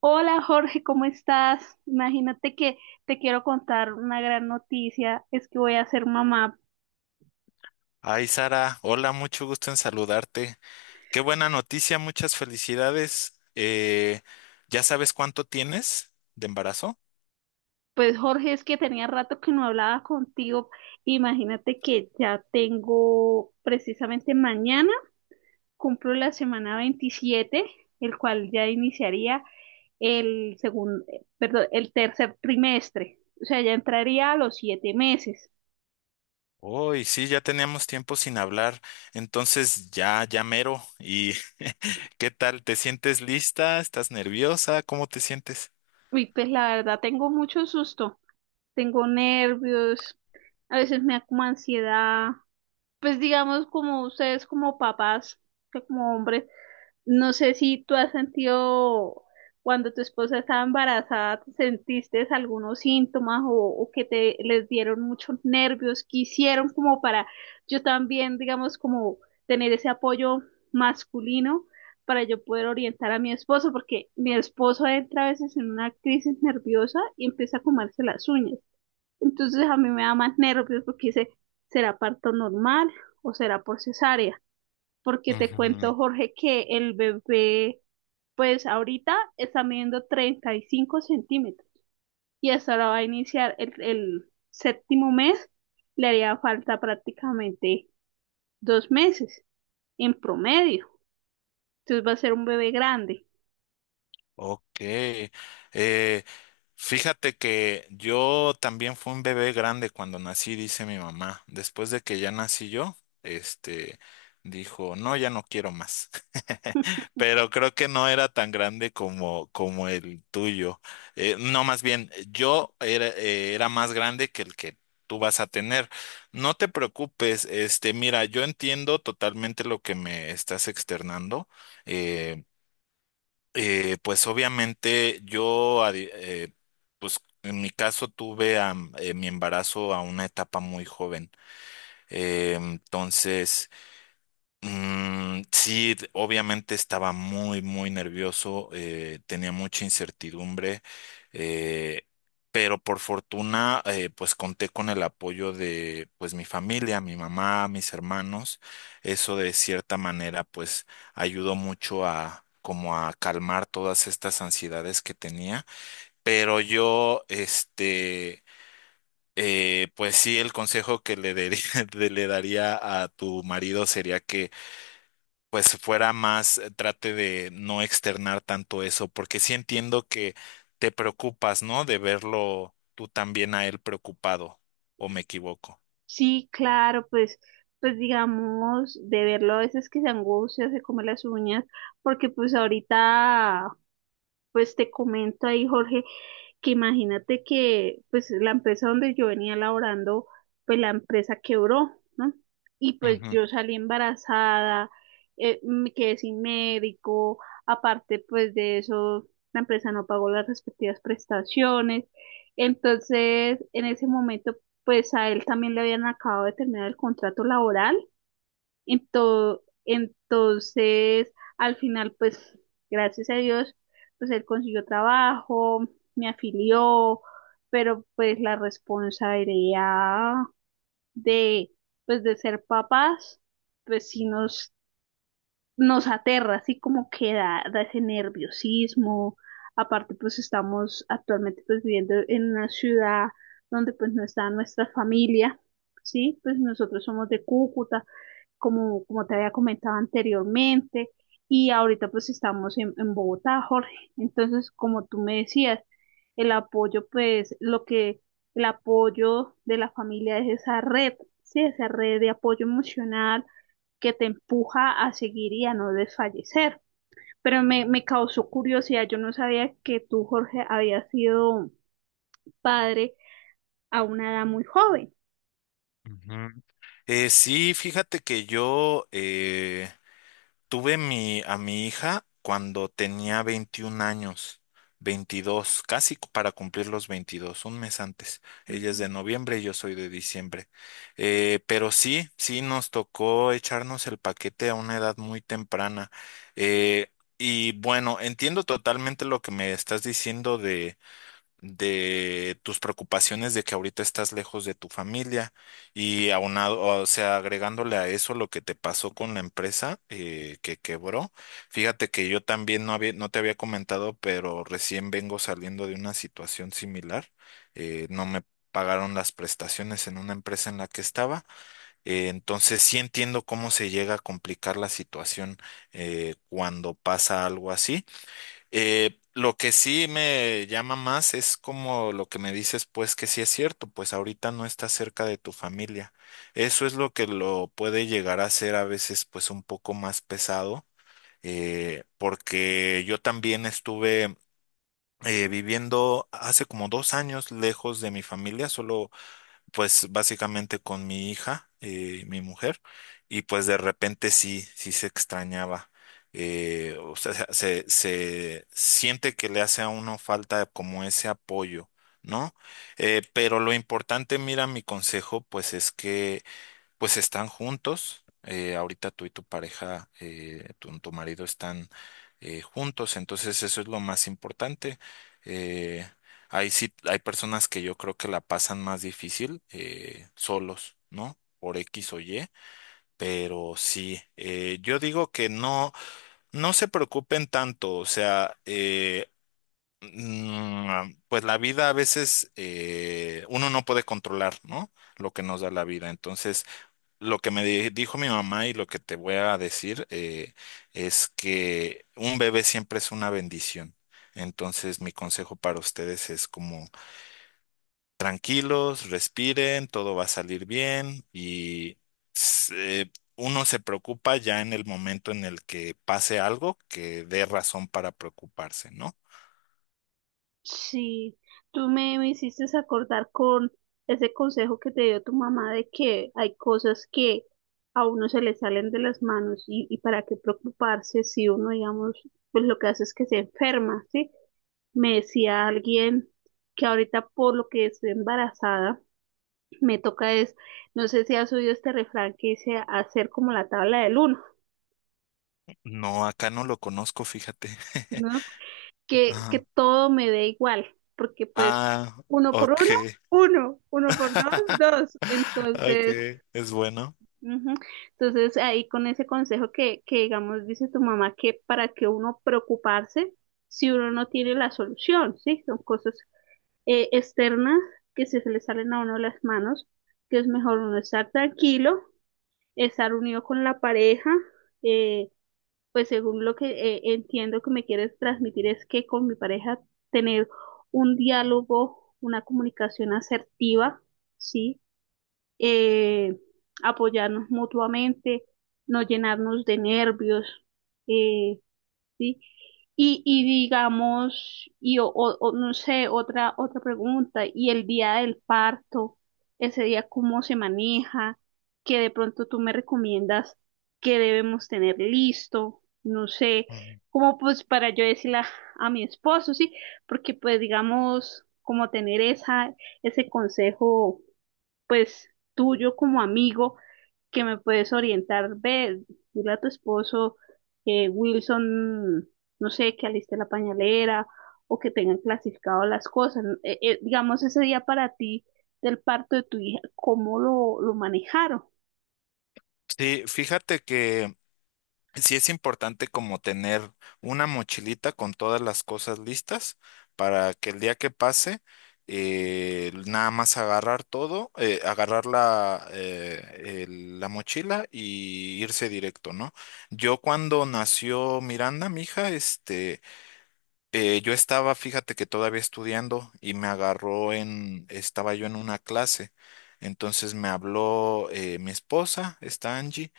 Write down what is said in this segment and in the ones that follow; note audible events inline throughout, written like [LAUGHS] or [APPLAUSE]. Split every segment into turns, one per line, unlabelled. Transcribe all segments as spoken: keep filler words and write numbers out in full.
Hola Jorge, ¿cómo estás? Imagínate que te quiero contar una gran noticia, es que voy a ser mamá.
Ay, Sara, hola, mucho gusto en saludarte. Qué buena noticia, muchas felicidades. Eh, ¿ya sabes cuánto tienes de embarazo?
Pues Jorge, es que tenía rato que no hablaba contigo. Imagínate que ya tengo precisamente mañana, cumplo la semana veintisiete, el cual ya iniciaría el segundo, perdón, el tercer trimestre. O sea, ya entraría a los siete meses.
Uy, sí, ya teníamos tiempo sin hablar, entonces ya, ya mero. ¿Y [LAUGHS] qué tal? ¿Te sientes lista? ¿Estás nerviosa? ¿Cómo te sientes?
Y pues la verdad tengo mucho susto. Tengo nervios, a veces me da como ansiedad. Pues digamos como ustedes como papás, que como hombres, no sé si tú has sentido cuando tu esposa estaba embarazada, ¿te sentiste algunos síntomas o, o que te les dieron muchos nervios? ¿Qué hicieron como para yo también, digamos, como tener ese apoyo masculino para yo poder orientar a mi esposo? Porque mi esposo entra a veces en una crisis nerviosa y empieza a comerse las uñas. Entonces a mí me da más nervios porque dice, ¿será parto normal o será por cesárea? Porque te
Ujú.
cuento, Jorge, que el bebé, pues ahorita está midiendo treinta y cinco centímetros y hasta ahora va a iniciar el, el séptimo mes, le haría falta prácticamente dos meses en promedio. Entonces va a ser un bebé grande.
Ok. Eh, Fíjate que yo también fui un bebé grande cuando nací, dice mi mamá. Después de que ya nací yo, este, dijo, no, ya no quiero más. [LAUGHS] Pero creo que no era tan grande como, como el tuyo. Eh, no, más bien, yo era, eh, era más grande que el que tú vas a tener. No te preocupes, este, mira, yo entiendo totalmente lo que me estás externando. eh, eh, pues obviamente yo, a di- eh, pues en mi caso tuve a, m- eh, mi embarazo a una etapa muy joven. Eh, entonces... Mm, sí, d- obviamente estaba muy, muy nervioso, eh, tenía mucha incertidumbre, eh, pero por fortuna, eh, pues conté con el apoyo de, pues mi familia, mi mamá, mis hermanos. Eso de cierta manera, pues ayudó mucho a, como a calmar todas estas ansiedades que tenía. Pero yo, este, eh, pues sí, el consejo que le daría, [LAUGHS] le daría a tu marido sería que pues fuera más, eh, trate de no externar tanto eso, porque sí entiendo que te preocupas, ¿no? De verlo tú también a él preocupado, o me equivoco.
Sí, claro, pues, pues digamos, de verlo a veces que se angustia, se come las uñas, porque pues ahorita pues te comento ahí, Jorge, que imagínate que pues la empresa donde yo venía laborando, pues la empresa quebró, ¿no? Y pues
Ujú.
yo salí embarazada, eh, me quedé sin médico, aparte pues de eso, la empresa no pagó las respectivas prestaciones. Entonces, en ese momento, pues a él también le habían acabado de terminar el contrato laboral. Ento- entonces, al final, pues, gracias a Dios, pues él consiguió trabajo, me afilió, pero pues la responsabilidad de, pues, de ser papás, pues sí nos, nos aterra, así como que da, da ese nerviosismo. Aparte, pues estamos actualmente pues viviendo en una ciudad donde pues no está nuestra familia, ¿sí? Pues nosotros somos de Cúcuta como, como te había comentado anteriormente, y ahorita pues estamos en, en, Bogotá, Jorge. Entonces, como tú me decías, el apoyo, pues lo que el apoyo de la familia es esa red, sí, esa red de apoyo emocional que te empuja a seguir y a no desfallecer. Pero me, me causó curiosidad, yo no sabía que tú, Jorge, habías sido padre a una edad muy joven.
Eh, sí, fíjate que yo, eh, Tuve mi, a mi hija cuando tenía veintiún años, veintidós, casi cu- para cumplir los veintidós, un mes antes. Ella es de noviembre y yo soy de diciembre. Eh, pero sí, sí nos tocó echarnos el paquete a una edad muy temprana. Eh, y bueno, entiendo totalmente lo que me estás diciendo de tus preocupaciones de que ahorita estás lejos de tu familia y aunado, o sea, agregándole a eso lo que te pasó con la empresa, eh, que quebró. Fíjate que yo también no había, no te había comentado, pero recién vengo saliendo de una situación similar. Eh, no me pagaron las prestaciones en una empresa en la que estaba. Eh, entonces sí entiendo cómo se llega a complicar la situación eh, cuando pasa algo así. Eh, lo que sí me llama más es como lo que me dices, pues que sí es cierto, pues ahorita no estás cerca de tu familia. Eso es lo que lo puede llegar a ser a veces pues un poco más pesado, eh, porque yo también estuve eh, viviendo hace como dos años lejos de mi familia, solo pues básicamente con mi hija, eh, mi mujer, y pues de repente sí, sí se extrañaba. Eh, o sea, se, se siente que le hace a uno falta como ese apoyo, ¿no? Eh, pero lo importante, mira, mi consejo, pues es que pues están juntos. Eh, ahorita tú y tu pareja, eh, tu, tu marido están eh, juntos, entonces eso es lo más importante. Eh, hay, sí, hay personas que yo creo que la pasan más difícil eh, solos, ¿no? Por X o Y, pero sí, eh, yo digo que no, no se preocupen tanto, o sea, eh, mm, pues la vida a veces eh, uno no puede controlar, ¿no? Lo que nos da la vida, entonces lo que me di- dijo mi mamá y lo que te voy a decir, eh, es que un bebé siempre es una bendición. Entonces, mi consejo para ustedes es como tranquilos, respiren, todo va a salir bien y se- uno se preocupa ya en el momento en el que pase algo que dé razón para preocuparse, ¿no?
Sí, tú me, me hiciste acordar con ese consejo que te dio tu mamá de que hay cosas que a uno se le salen de las manos y, y para qué preocuparse si uno, digamos, pues lo que hace es que se enferma, ¿sí? Me decía alguien que ahorita por lo que estoy embarazada, me toca es, no sé si has oído este refrán que dice hacer como la tabla del uno,
No, acá no lo conozco, fíjate. [LAUGHS]
no que, que
Ajá.
todo me dé igual, porque pues
Ah,
uno por
ok.
uno, uno, uno por dos,
[LAUGHS]
dos.
Ok,
Entonces,
es bueno.
ujú. Entonces ahí con ese consejo que, que digamos dice tu mamá que para que uno preocuparse si uno no tiene la solución, ¿sí? Son cosas eh, externas que se le salen a uno de las manos, que es mejor uno estar tranquilo, estar unido con la pareja, eh, pues según lo que eh, entiendo que me quieres transmitir es que con mi pareja tener un diálogo, una comunicación asertiva, ¿sí? Eh, Apoyarnos mutuamente, no llenarnos de nervios, eh, ¿sí? Y, y digamos, y o, o- o no sé, otra, otra pregunta, y el día del parto, ese día cómo se maneja, que de pronto tú me recomiendas que debemos tener listo, no sé, como pues para yo decirle a, a mi esposo, sí, porque pues digamos, como tener esa, ese consejo, pues tuyo como amigo que me puedes orientar. Ve, dile a tu esposo que Wilson, no sé, que aliste la pañalera o que tengan clasificado las cosas. Eh, eh, digamos, ese día para ti del parto de tu hija, ¿cómo lo, lo manejaron?
Sí, fíjate que sí es importante como tener una mochilita con todas las cosas listas para que el día que pase, eh, nada más agarrar todo, eh, agarrar la, eh, el- la mochila y irse directo, ¿no? Yo cuando nació Miranda, mi hija, este, eh, yo estaba, fíjate que todavía estudiando y me agarró en, estaba yo en una clase, entonces me habló, eh, mi esposa, esta Angie,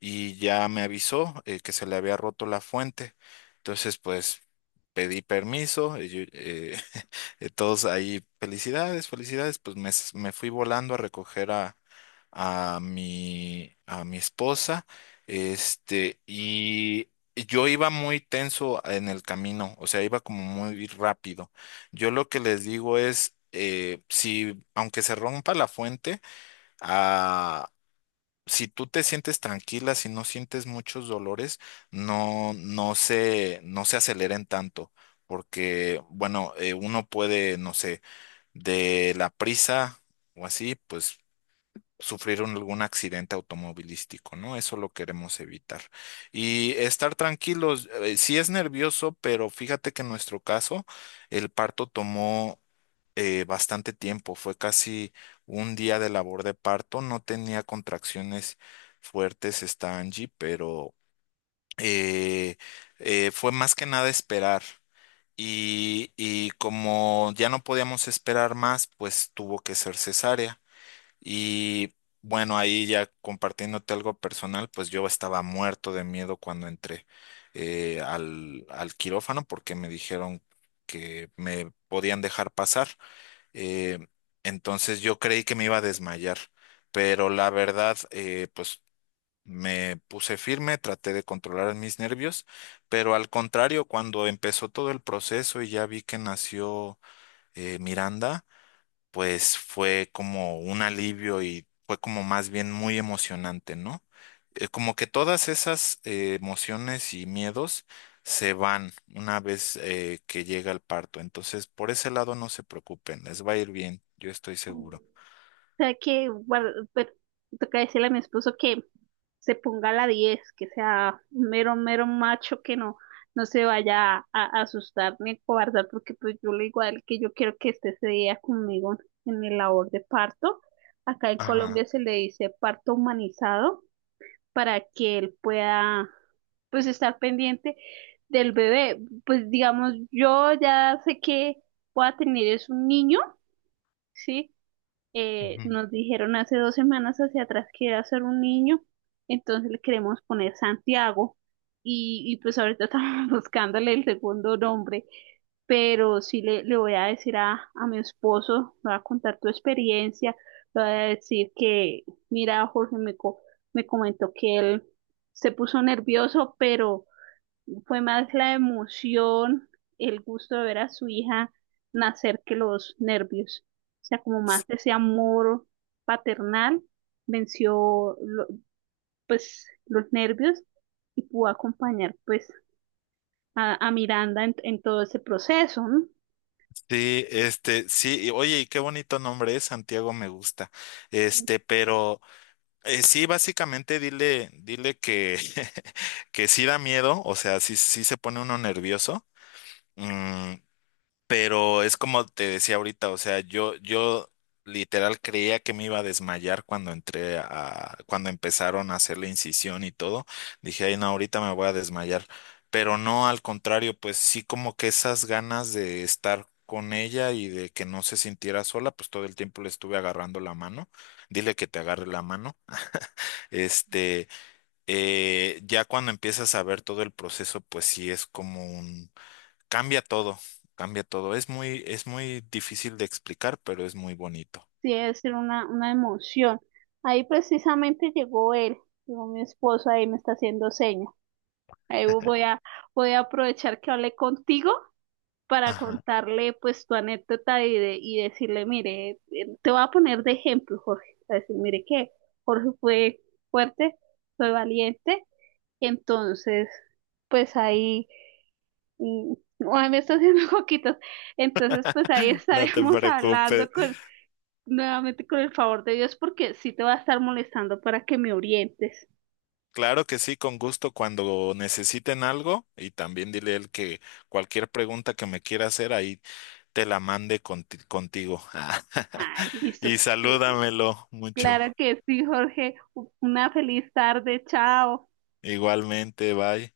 y ya me avisó, eh, que se le había roto la fuente. Entonces, pues pedí permiso, y yo, eh, [LAUGHS] eh, todos ahí, felicidades, felicidades, pues me, s- me fui volando a recoger a, a mi, a mi esposa, este, y yo iba muy tenso en el camino, o sea, iba como muy rápido. Yo lo que les digo es, eh, si, aunque se rompa la fuente, ah, si tú te sientes tranquila, si no sientes muchos dolores, no, no se, no se aceleren tanto, porque, bueno, eh, uno puede, no sé, de la prisa o así, pues sufrir un- algún accidente automovilístico, ¿no? Eso lo queremos evitar. Y estar tranquilos, eh, sí es nervioso, pero fíjate que en nuestro caso el parto tomó, eh, bastante tiempo, fue casi un día de labor de parto, no tenía contracciones fuertes esta Angie, pero eh, eh, fue más que nada esperar. Y, y como ya no podíamos esperar más, pues tuvo que ser cesárea. Y bueno, ahí ya compartiéndote algo personal, pues yo estaba muerto de miedo cuando entré, eh, al, al quirófano porque me dijeron que me podían dejar pasar. Eh, entonces yo creí que me iba a desmayar, pero la verdad, eh, pues me puse firme, traté de controlar mis nervios, pero al contrario, cuando empezó todo el proceso y ya vi que nació, eh, Miranda, pues fue como un alivio y fue como más bien muy emocionante, ¿no? Eh, como que todas esas, eh, emociones y miedos se van una vez eh, que llega el parto. Entonces, por ese lado no se preocupen, les va a ir bien, yo estoy seguro.
Sea que guarda- pero toca decirle a mi esposo que se ponga a la diez que sea un mero, mero macho, que no, no se vaya a, a asustar ni a cobardar, porque pues yo le digo a él que yo quiero que esté ese día conmigo en mi labor de parto. Acá en
Ajá.
Colombia se le dice parto humanizado para que él pueda pues estar pendiente del bebé. Pues digamos, yo ya sé que voy a tener es un niño. ¿Sí? Eh,
Ujú.
nos dijeron hace dos semanas hacia atrás que era ser un niño, entonces le queremos poner Santiago y, y pues ahorita estamos [LAUGHS] buscándole el segundo nombre, pero sí le, le voy a decir a, a, mi esposo, le voy a contar tu experiencia, le voy a decir que, mira, Jorge me, co- me comentó que él se puso nervioso, pero fue más la emoción, el gusto de ver a su hija nacer que los nervios. O sea, como más ese amor paternal venció lo- pues los nervios y pudo acompañar pues a, a Miranda en, en todo ese proceso, ¿no?
Sí, este, sí, y oye, y qué bonito nombre es, Santiago me gusta. Este, pero, eh, sí, básicamente dile, dile que, [LAUGHS] que sí da miedo, o sea, sí, sí se pone uno nervioso. Mm, pero es como te decía ahorita, o sea, yo, yo literal creía que me iba a desmayar cuando entré a, cuando empezaron a hacer la incisión y todo. Dije, ay, no, ahorita me voy a desmayar. Pero no, al contrario, pues sí como que esas ganas de estar con ella y de que no se sintiera sola, pues todo el tiempo le estuve agarrando la mano. Dile que te agarre la mano. [LAUGHS] Este, eh, ya cuando empiezas a ver todo el proceso, pues sí es como un Cambia todo, cambia todo. Es muy, es muy difícil de explicar, pero es muy bonito.
Sí, debe ser una, una emoción. Ahí precisamente llegó él, llegó mi esposo, ahí me está haciendo seña. Ahí voy a, voy a aprovechar que hablé contigo para
Ajá.
contarle pues tu anécdota y, de, y decirle, mire, eh, te voy a poner de ejemplo, Jorge, para decir, mire que Jorge fue fuerte, fue valiente, entonces pues ahí, mm, [LAUGHS] ay, me está haciendo [LAUGHS] coquitos, entonces pues ahí
[LAUGHS] No te
estaremos [LAUGHS]
preocupes.
hablando con, nuevamente con el favor de Dios, porque sí te va a estar molestando para que me orientes.
Claro que sí, con gusto cuando necesiten algo y también dile a él que cualquier pregunta que me quiera hacer ahí te la mande conti- contigo.
Ay,
[LAUGHS]
listo.
Y salúdamelo mucho.
Claro que sí, Jorge, una feliz tarde, chao.
Igualmente, bye.